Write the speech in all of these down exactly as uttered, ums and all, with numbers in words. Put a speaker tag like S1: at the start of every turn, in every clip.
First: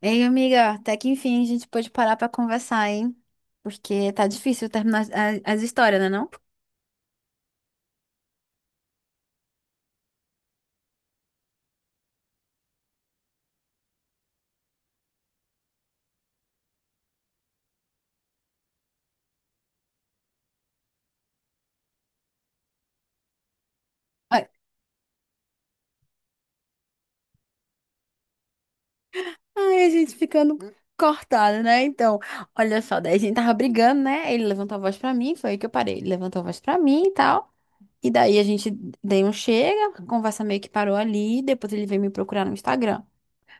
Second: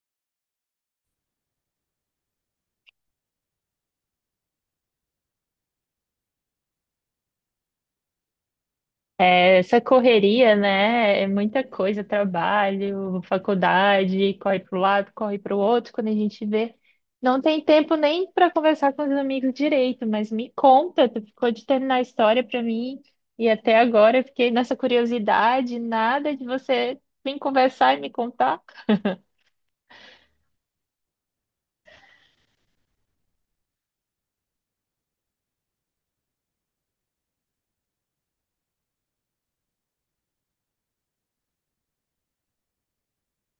S1: Ei, amiga, até que enfim a gente pôde parar pra conversar, hein? Porque tá difícil terminar as, as- as histórias, né não?
S2: Essa correria, né? É muita coisa, trabalho, faculdade, corre para um lado, corre para o outro. Quando a gente vê, não tem tempo nem para conversar com os amigos direito. Mas me conta, tu ficou de terminar a história para mim e até agora eu
S1: Ai,
S2: fiquei nessa curiosidade, nada de você vir conversar e me contar.
S1: ai, a gente ficando cortada, né? Então, olha só, daí a gente tava brigando, né? Ele levantou a voz pra mim, foi aí que eu parei. Ele levantou a voz pra mim e tal. E daí a gente deu um chega, a conversa meio que parou ali, depois ele veio me procurar no Instagram.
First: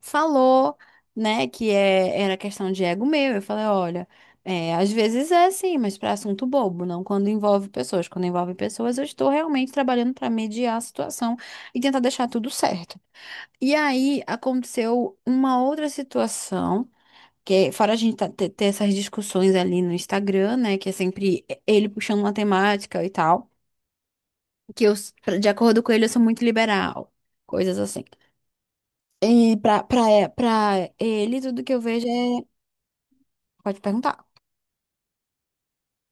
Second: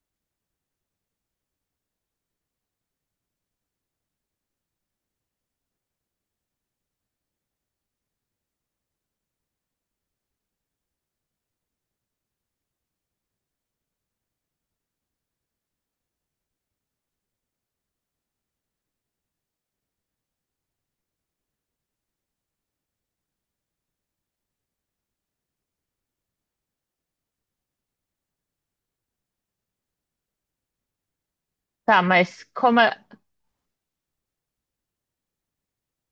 S1: Falou, né, que é, era questão de ego meu. Eu falei, olha, é, às vezes é assim, mas para assunto bobo, não quando envolve pessoas. Quando envolve pessoas, eu estou realmente trabalhando para mediar a situação e tentar deixar tudo certo. E aí aconteceu uma outra situação. Que, é, fora a gente tá- ter ter essas discussões ali no Instagram, né? Que é sempre ele puxando uma temática e tal. Que eu, de acordo com ele, eu sou muito liberal. Coisas assim. E pra, pra, é- pra ele, tudo que eu
S2: Tá,
S1: vejo
S2: mas
S1: é.
S2: como?
S1: Pode perguntar.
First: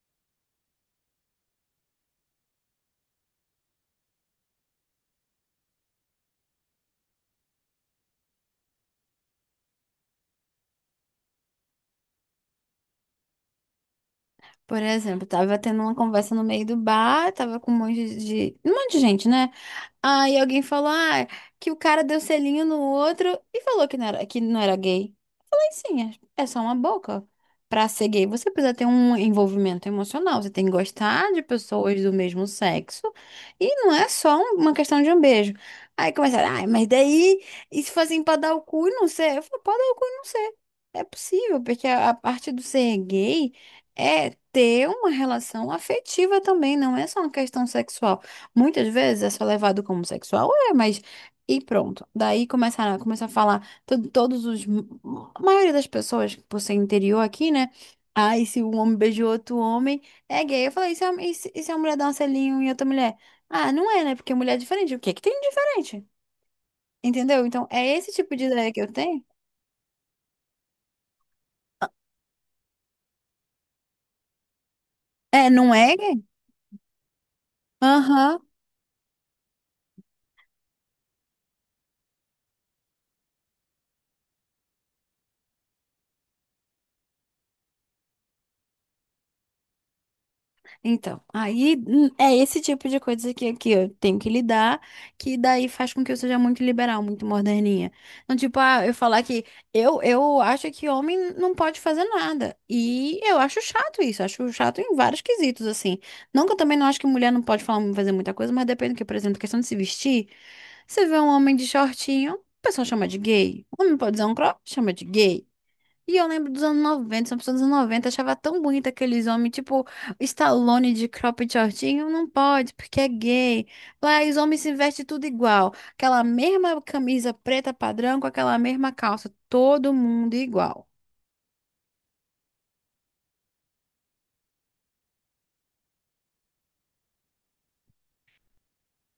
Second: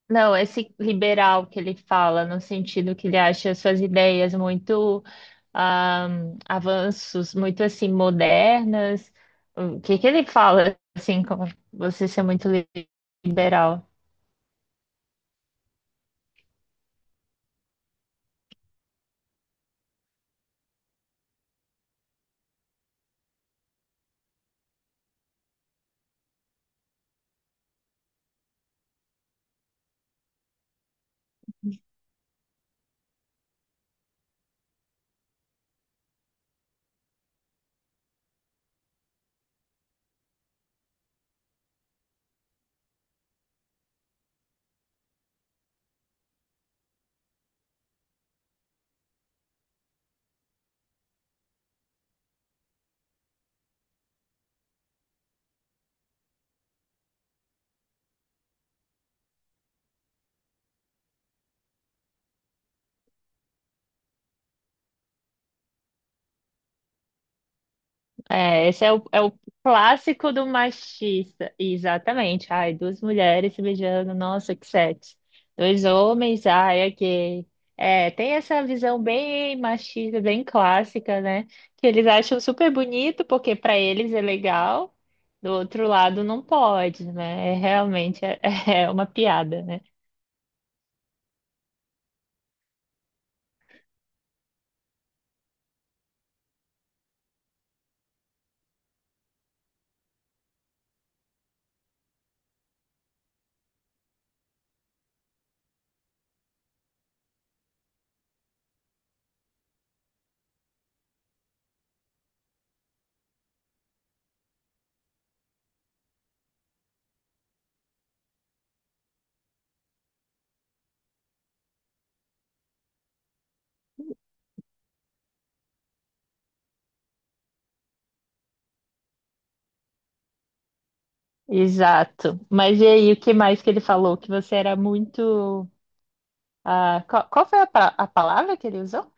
S2: Não, esse liberal que ele fala, no sentido que ele acha suas ideias muito ah, avanços, muito assim, modernas. O que que ele fala, assim, como você ser muito li- liberal?
S1: Por exemplo, tava tendo uma conversa no meio do bar, tava com um monte de. Um monte de gente, né? Aí alguém falou, ah, que o cara deu selinho no outro e falou que não era, que não era gay. Falei sim. É é só uma boca. Pra ser gay, você precisa ter um envolvimento emocional. Você tem que gostar de pessoas do mesmo sexo. E não é só um- uma questão de um beijo. Aí começaram, ai, mas daí, e se for assim pra dar o cu e não ser? Eu falo, pode dar o cu e não ser. É possível, porque a, a parte do ser gay é ter uma relação afetiva também, não é só uma questão sexual. Muitas vezes é só levado como sexual, é, mas. E pronto. Daí começaram, começou a falar to- todos os. A maioria das pessoas, por ser interior aqui, né? Ai, se um homem beijou outro homem, é gay. Eu falei, e se a, e se, e se a mulher dá um selinho em outra mulher? Ah, não é, né? Porque mulher é diferente. O que que tem de diferente? Entendeu? Então, é esse tipo de
S2: É,
S1: ideia que
S2: esse
S1: eu
S2: é o, é
S1: tenho.
S2: o clássico do machista. Exatamente. Ai, duas mulheres se beijando, nossa, que sexo.
S1: É, não
S2: Dois
S1: é gay?
S2: homens, ai, é gay. É, tem
S1: Aham.
S2: essa visão bem machista, bem clássica, né? Que eles acham super bonito, porque para eles é legal, do outro lado não pode, né? É realmente é, é uma piada, né?
S1: Então, aí hum, é esse tipo de coisa que, que eu tenho que lidar, que daí faz com que eu seja muito liberal, muito moderninha. Então, tipo, ah, eu falar que eu, eu acho que homem não pode fazer nada. E eu acho chato isso, acho chato em vários quesitos, assim. Não que eu também não acho que mulher não pode falar, fazer muita coisa, mas depende do que, por exemplo, questão de se vestir. Você vê um homem de shortinho, o pessoal chama de gay. O homem pode usar um crop, chama de gay. E eu lembro dos anos noventa, são pessoas dos anos noventa achava tão bonito aqueles homens, tipo Stallone de cropped shortinho, não pode, porque é gay. Lá os homens se vestem tudo igual, aquela mesma camisa preta padrão com aquela mesma calça, todo mundo igual.
S2: Exato. Mas e aí, o que mais que ele falou? Que você era muito. Ah, qual, qual foi a, pa- a palavra que ele usou?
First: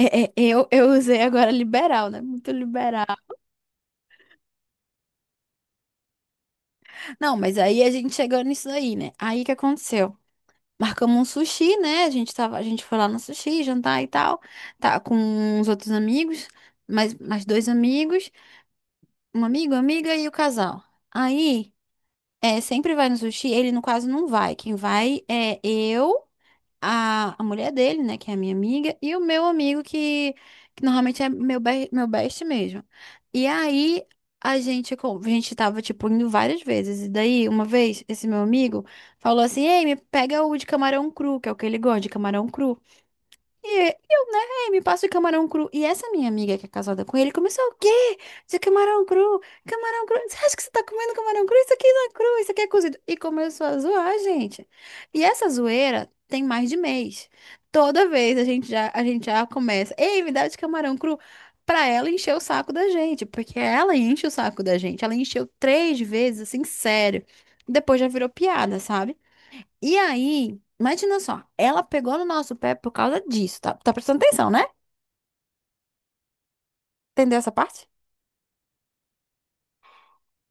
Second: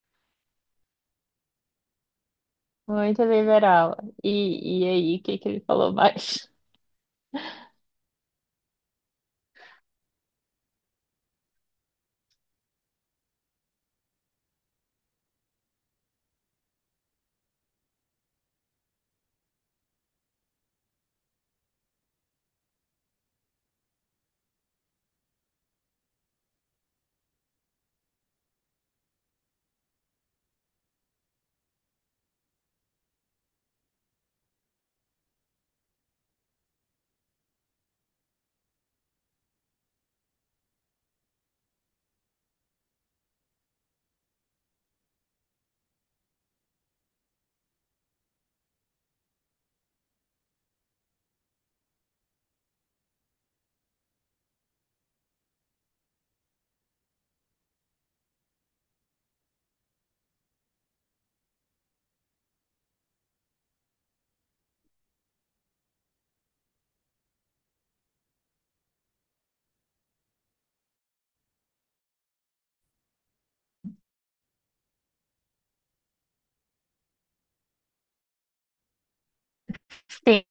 S1: É, é, eu, eu usei agora liberal, né? Muito liberal.
S2: Muito liberal. E, e aí, o que que ele falou mais?
S1: Não, mas aí a gente chegou nisso aí, né? Aí que aconteceu? Marcamos um sushi, né? A gente tava, a gente foi lá no sushi, jantar e tal, tá com uns outros amigos, mais, mais dois amigos. Um amigo, amiga e o casal. Aí, é, sempre vai no sushi, ele no caso não vai. Quem vai é eu, a, a mulher dele, né, que é a minha amiga, e o meu amigo, que, que normalmente é meu, be- meu best mesmo. E aí, a gente, co- a gente tava, tipo, indo várias vezes. E daí, uma vez, esse meu amigo falou assim: Ei, me pega o de camarão cru, que é o que ele gosta, de camarão cru. E eu, né, "Ei, me passa o camarão cru. E essa minha amiga que é casada com ele começou o quê? Isso é camarão cru, camarão cru. Você acha que você tá comendo camarão cru? Isso aqui não é cru, isso aqui é cozido. E começou a zoar, gente. E essa zoeira tem mais de mês. Toda vez a gente já, a gente já começa, ei, me dá de camarão cru. Pra ela encher o saco da gente, porque ela enche o saco da gente. Ela encheu três vezes, assim, sério. Depois já virou piada, sabe? E aí, imagina só, ela pegou no nosso pé por causa disso, tá? Tá prestando atenção, né? Entendeu essa parte?
S2: Sim,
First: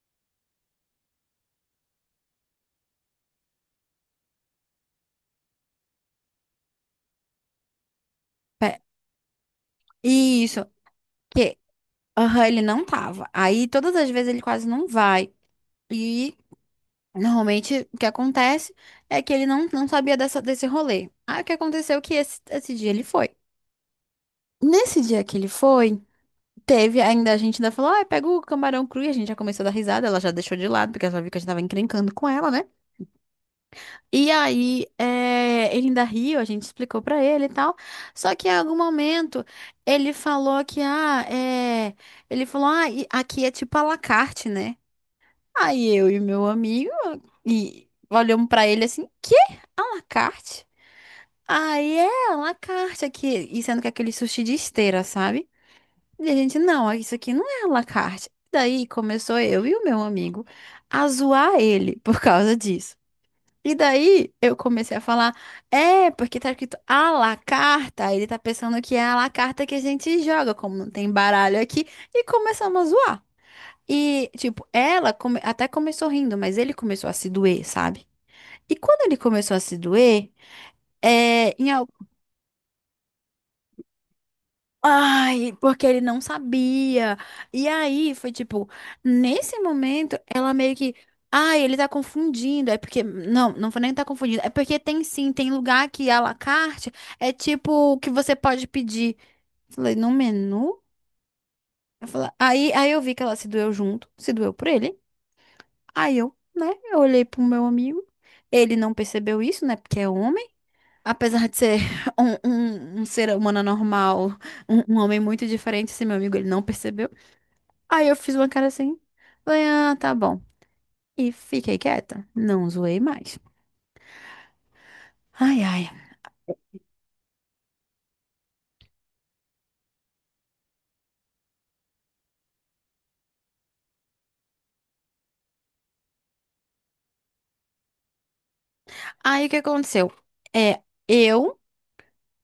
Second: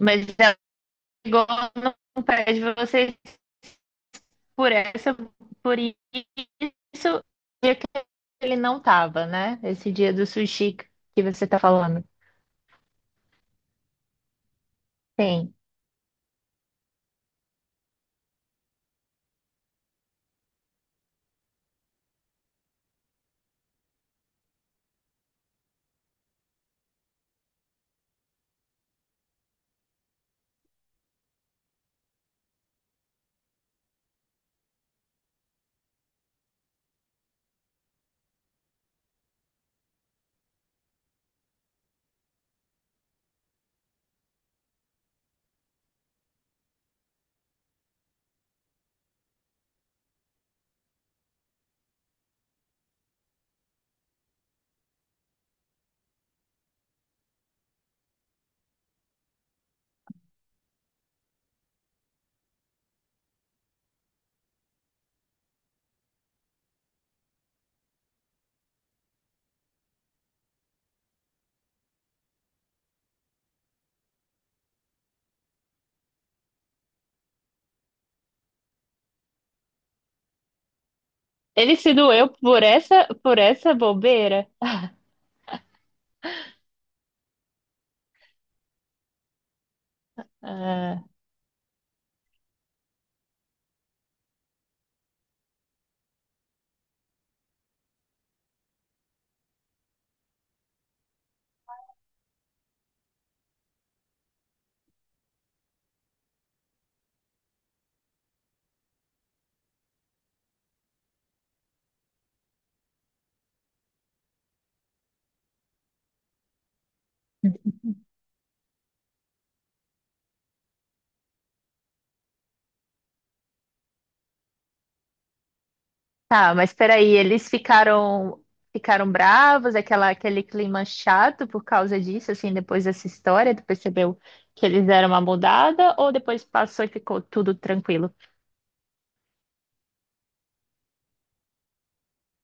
S2: mas ela chegou no pé de vocês por essa, por isso, dia que ele
S1: Pé.
S2: não tava, né? Esse dia do
S1: Isso,
S2: sushi que você
S1: que
S2: tá falando.
S1: aham, ele não tava. Aí todas as vezes ele quase não vai.
S2: Sim.
S1: E normalmente o que acontece é que ele não, não sabia dessa, desse rolê. Aí o que aconteceu é que esse, esse dia ele foi. Nesse dia que ele foi, teve ainda a gente ainda falou, ah, pega o camarão cru e a gente já começou a dar risada, ela já deixou de lado, porque ela já viu que a gente tava encrencando com ela, né? E aí, eh, ele ainda riu, a gente explicou pra ele e tal. Só que em algum momento ele falou que, ah, é. Ele falou, ah, e aqui é tipo à la carte, né? Aí eu e meu amigo e olhamos pra ele assim, que à la carte? Aí é à la carte aqui. E sendo que é aquele sushi de esteira, sabe? E a gente, não, isso aqui não é à la carte. Daí começou eu e o meu amigo a zoar ele por causa disso. E daí eu comecei a falar, é, porque tá escrito à la carta, aí ele tá pensando que é à la carta que a gente joga, como não tem baralho aqui, e começamos a zoar. E, tipo, ela come- até começou rindo, mas ele começou a se doer, sabe? E quando ele começou a se doer, é.
S2: Ele se doeu por essa, por essa bobeira?
S1: Ai, porque ele não sabia. E aí foi tipo, nesse momento, ela meio que. Ai, ele tá confundindo. É porque. Não, não foi nem que tá confundindo. É porque tem sim, tem lugar que à la carte é tipo o que você pode pedir. Falei, no menu? Eu falei, aí, aí eu vi que ela se doeu junto, se doeu por ele. Aí eu, né, eu olhei pro meu amigo. Ele não percebeu isso, né, porque é homem. Apesar de ser um, um um ser humano normal. Um, um homem muito diferente, esse meu amigo, ele não percebeu. Aí eu fiz uma cara assim, falei, ah, tá bom. E fiquei quieta, não zoei mais. Ai, ai.
S2: Tá, mas peraí, eles ficaram ficaram bravos, aquela, aquele clima chato por causa disso, assim, depois dessa história, tu percebeu que eles deram uma mudada, ou depois passou e ficou tudo tranquilo?
S1: Aí o que aconteceu? É, eu,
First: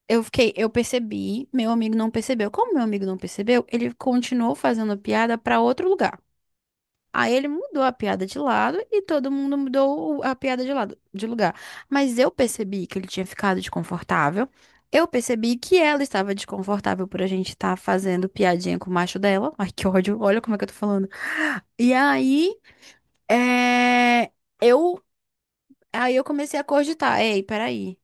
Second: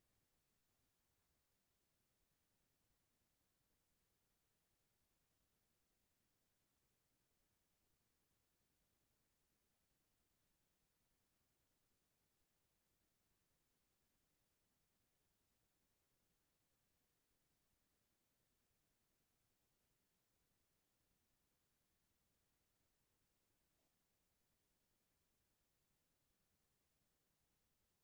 S1: eu fiquei, eu percebi, meu amigo não percebeu. Como meu amigo não percebeu, ele continuou fazendo piada pra outro lugar. Aí ele mudou a piada de lado e todo mundo mudou o- a piada de lado, de lugar. Mas eu percebi que ele tinha ficado desconfortável. Eu percebi que ela estava desconfortável por a gente estar fazendo piadinha com o macho dela. Ai, que ódio. Olha como é que eu tô falando. E aí, é, eu, aí eu comecei a cogitar. Ei, peraí.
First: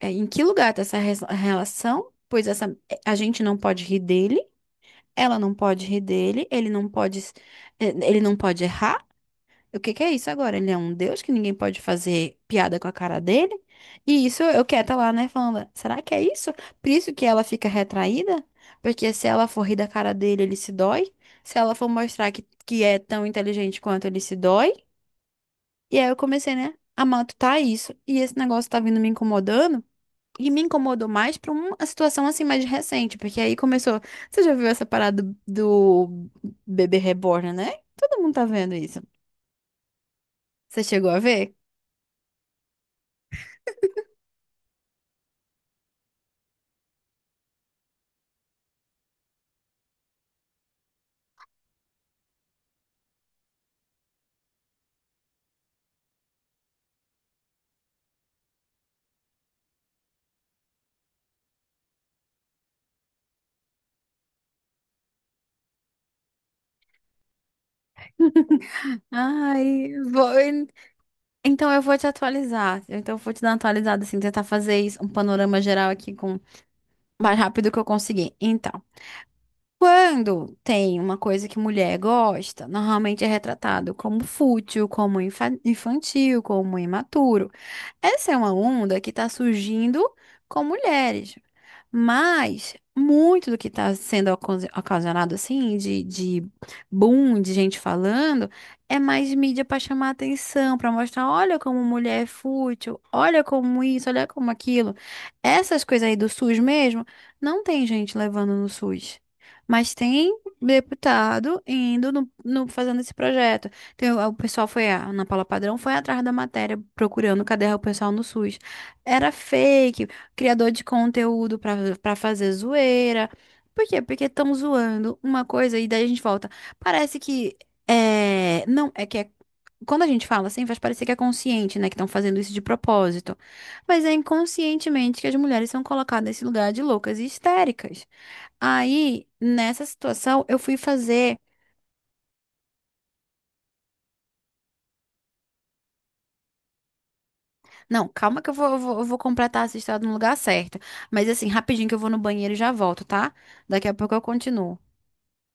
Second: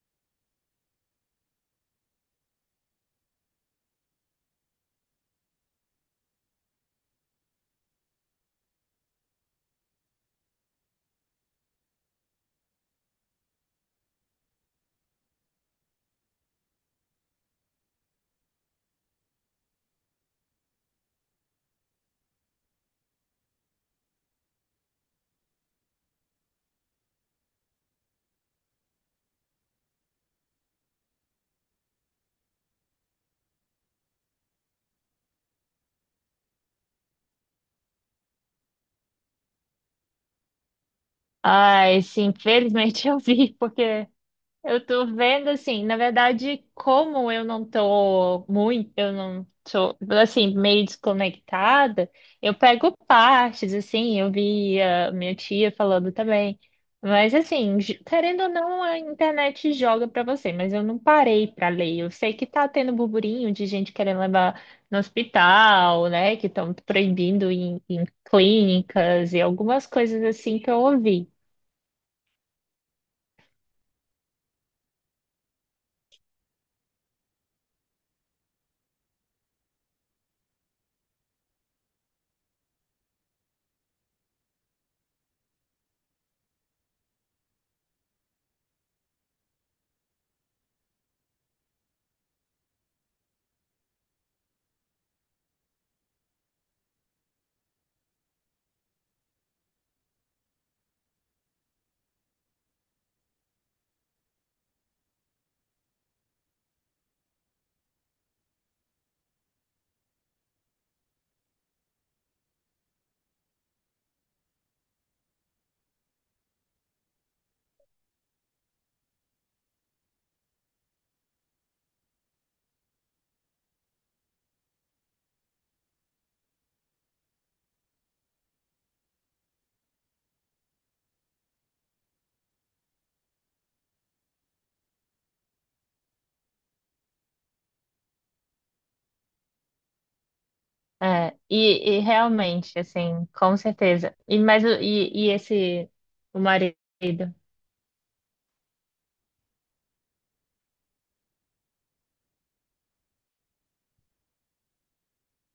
S1: é, Em que lugar tá essa res- relação? Pois essa, a gente não pode rir dele. Ela não pode rir dele. Ele não pode, s- eh, ele não pode errar. O que que é isso agora? Ele é um deus que ninguém pode fazer piada com a cara dele? E isso eu quieta lá, né? Falando, será que é isso? Por isso que ela fica retraída? Porque se ela for rir da cara dele, ele se dói. Se ela for mostrar que, que é tão inteligente quanto ele se dói. E aí eu comecei, né? A matutar isso. E esse negócio tá vindo me incomodando. E me incomodou mais pra uma situação assim mais recente. Porque aí começou. Você já viu essa parada do, do bebê reborn, né? Todo mundo tá vendo isso. Você chegou a ver?
S2: Ai, sim, infelizmente eu vi, porque eu tô vendo assim, na verdade, como eu não tô muito, eu não tô assim, meio desconectada, eu pego partes, assim, eu vi a minha tia falando também. Mas assim, j- querendo ou não, a internet joga pra você, mas eu não parei pra ler. Eu sei que tá tendo burburinho de gente querendo levar no hospital, né? Que estão proibindo em, em clínicas e algumas
S1: Ai,
S2: coisas assim
S1: vou...
S2: que eu ouvi.
S1: Então eu vou te atualizar. Então eu vou te dar uma atualizada, assim, tentar fazer isso, um panorama geral aqui com o mais rápido que eu conseguir. Então. Quando tem uma coisa que mulher gosta, normalmente é retratado como fútil, como infa- infantil, como imaturo. Essa é uma onda que está surgindo com mulheres, mas muito do que está sendo ocasi- ocasionado assim, de, de boom, de gente falando, é mais mídia para chamar atenção, para mostrar, olha como mulher é fútil, olha como isso, olha como aquilo. Essas coisas aí do SUS mesmo, não tem gente levando no SUS. Mas tem deputado indo no, no- fazendo esse projeto. Tem, o o pessoal foi, a Ana Paula Padrão foi atrás da matéria, procurando cadê o pessoal no SUS. Era fake, criador de conteúdo pra para fazer zoeira. Por quê? Porque estão zoando uma coisa e daí a gente volta. Parece que é, não, é que é, quando a gente fala assim, faz parecer que é consciente, né, que estão fazendo isso de propósito. Mas é inconscientemente que as mulheres são colocadas nesse lugar de loucas e histéricas. Aí, nessa situação, eu fui
S2: É,
S1: fazer.
S2: e, e realmente, assim, com certeza. E, mas, o- e, e esse, o marido?
S1: Não, calma que eu vou, eu vou, eu vou completar essa história no lugar certo. Mas assim, rapidinho que eu vou no banheiro e já volto, tá? Daqui a pouco eu continuo.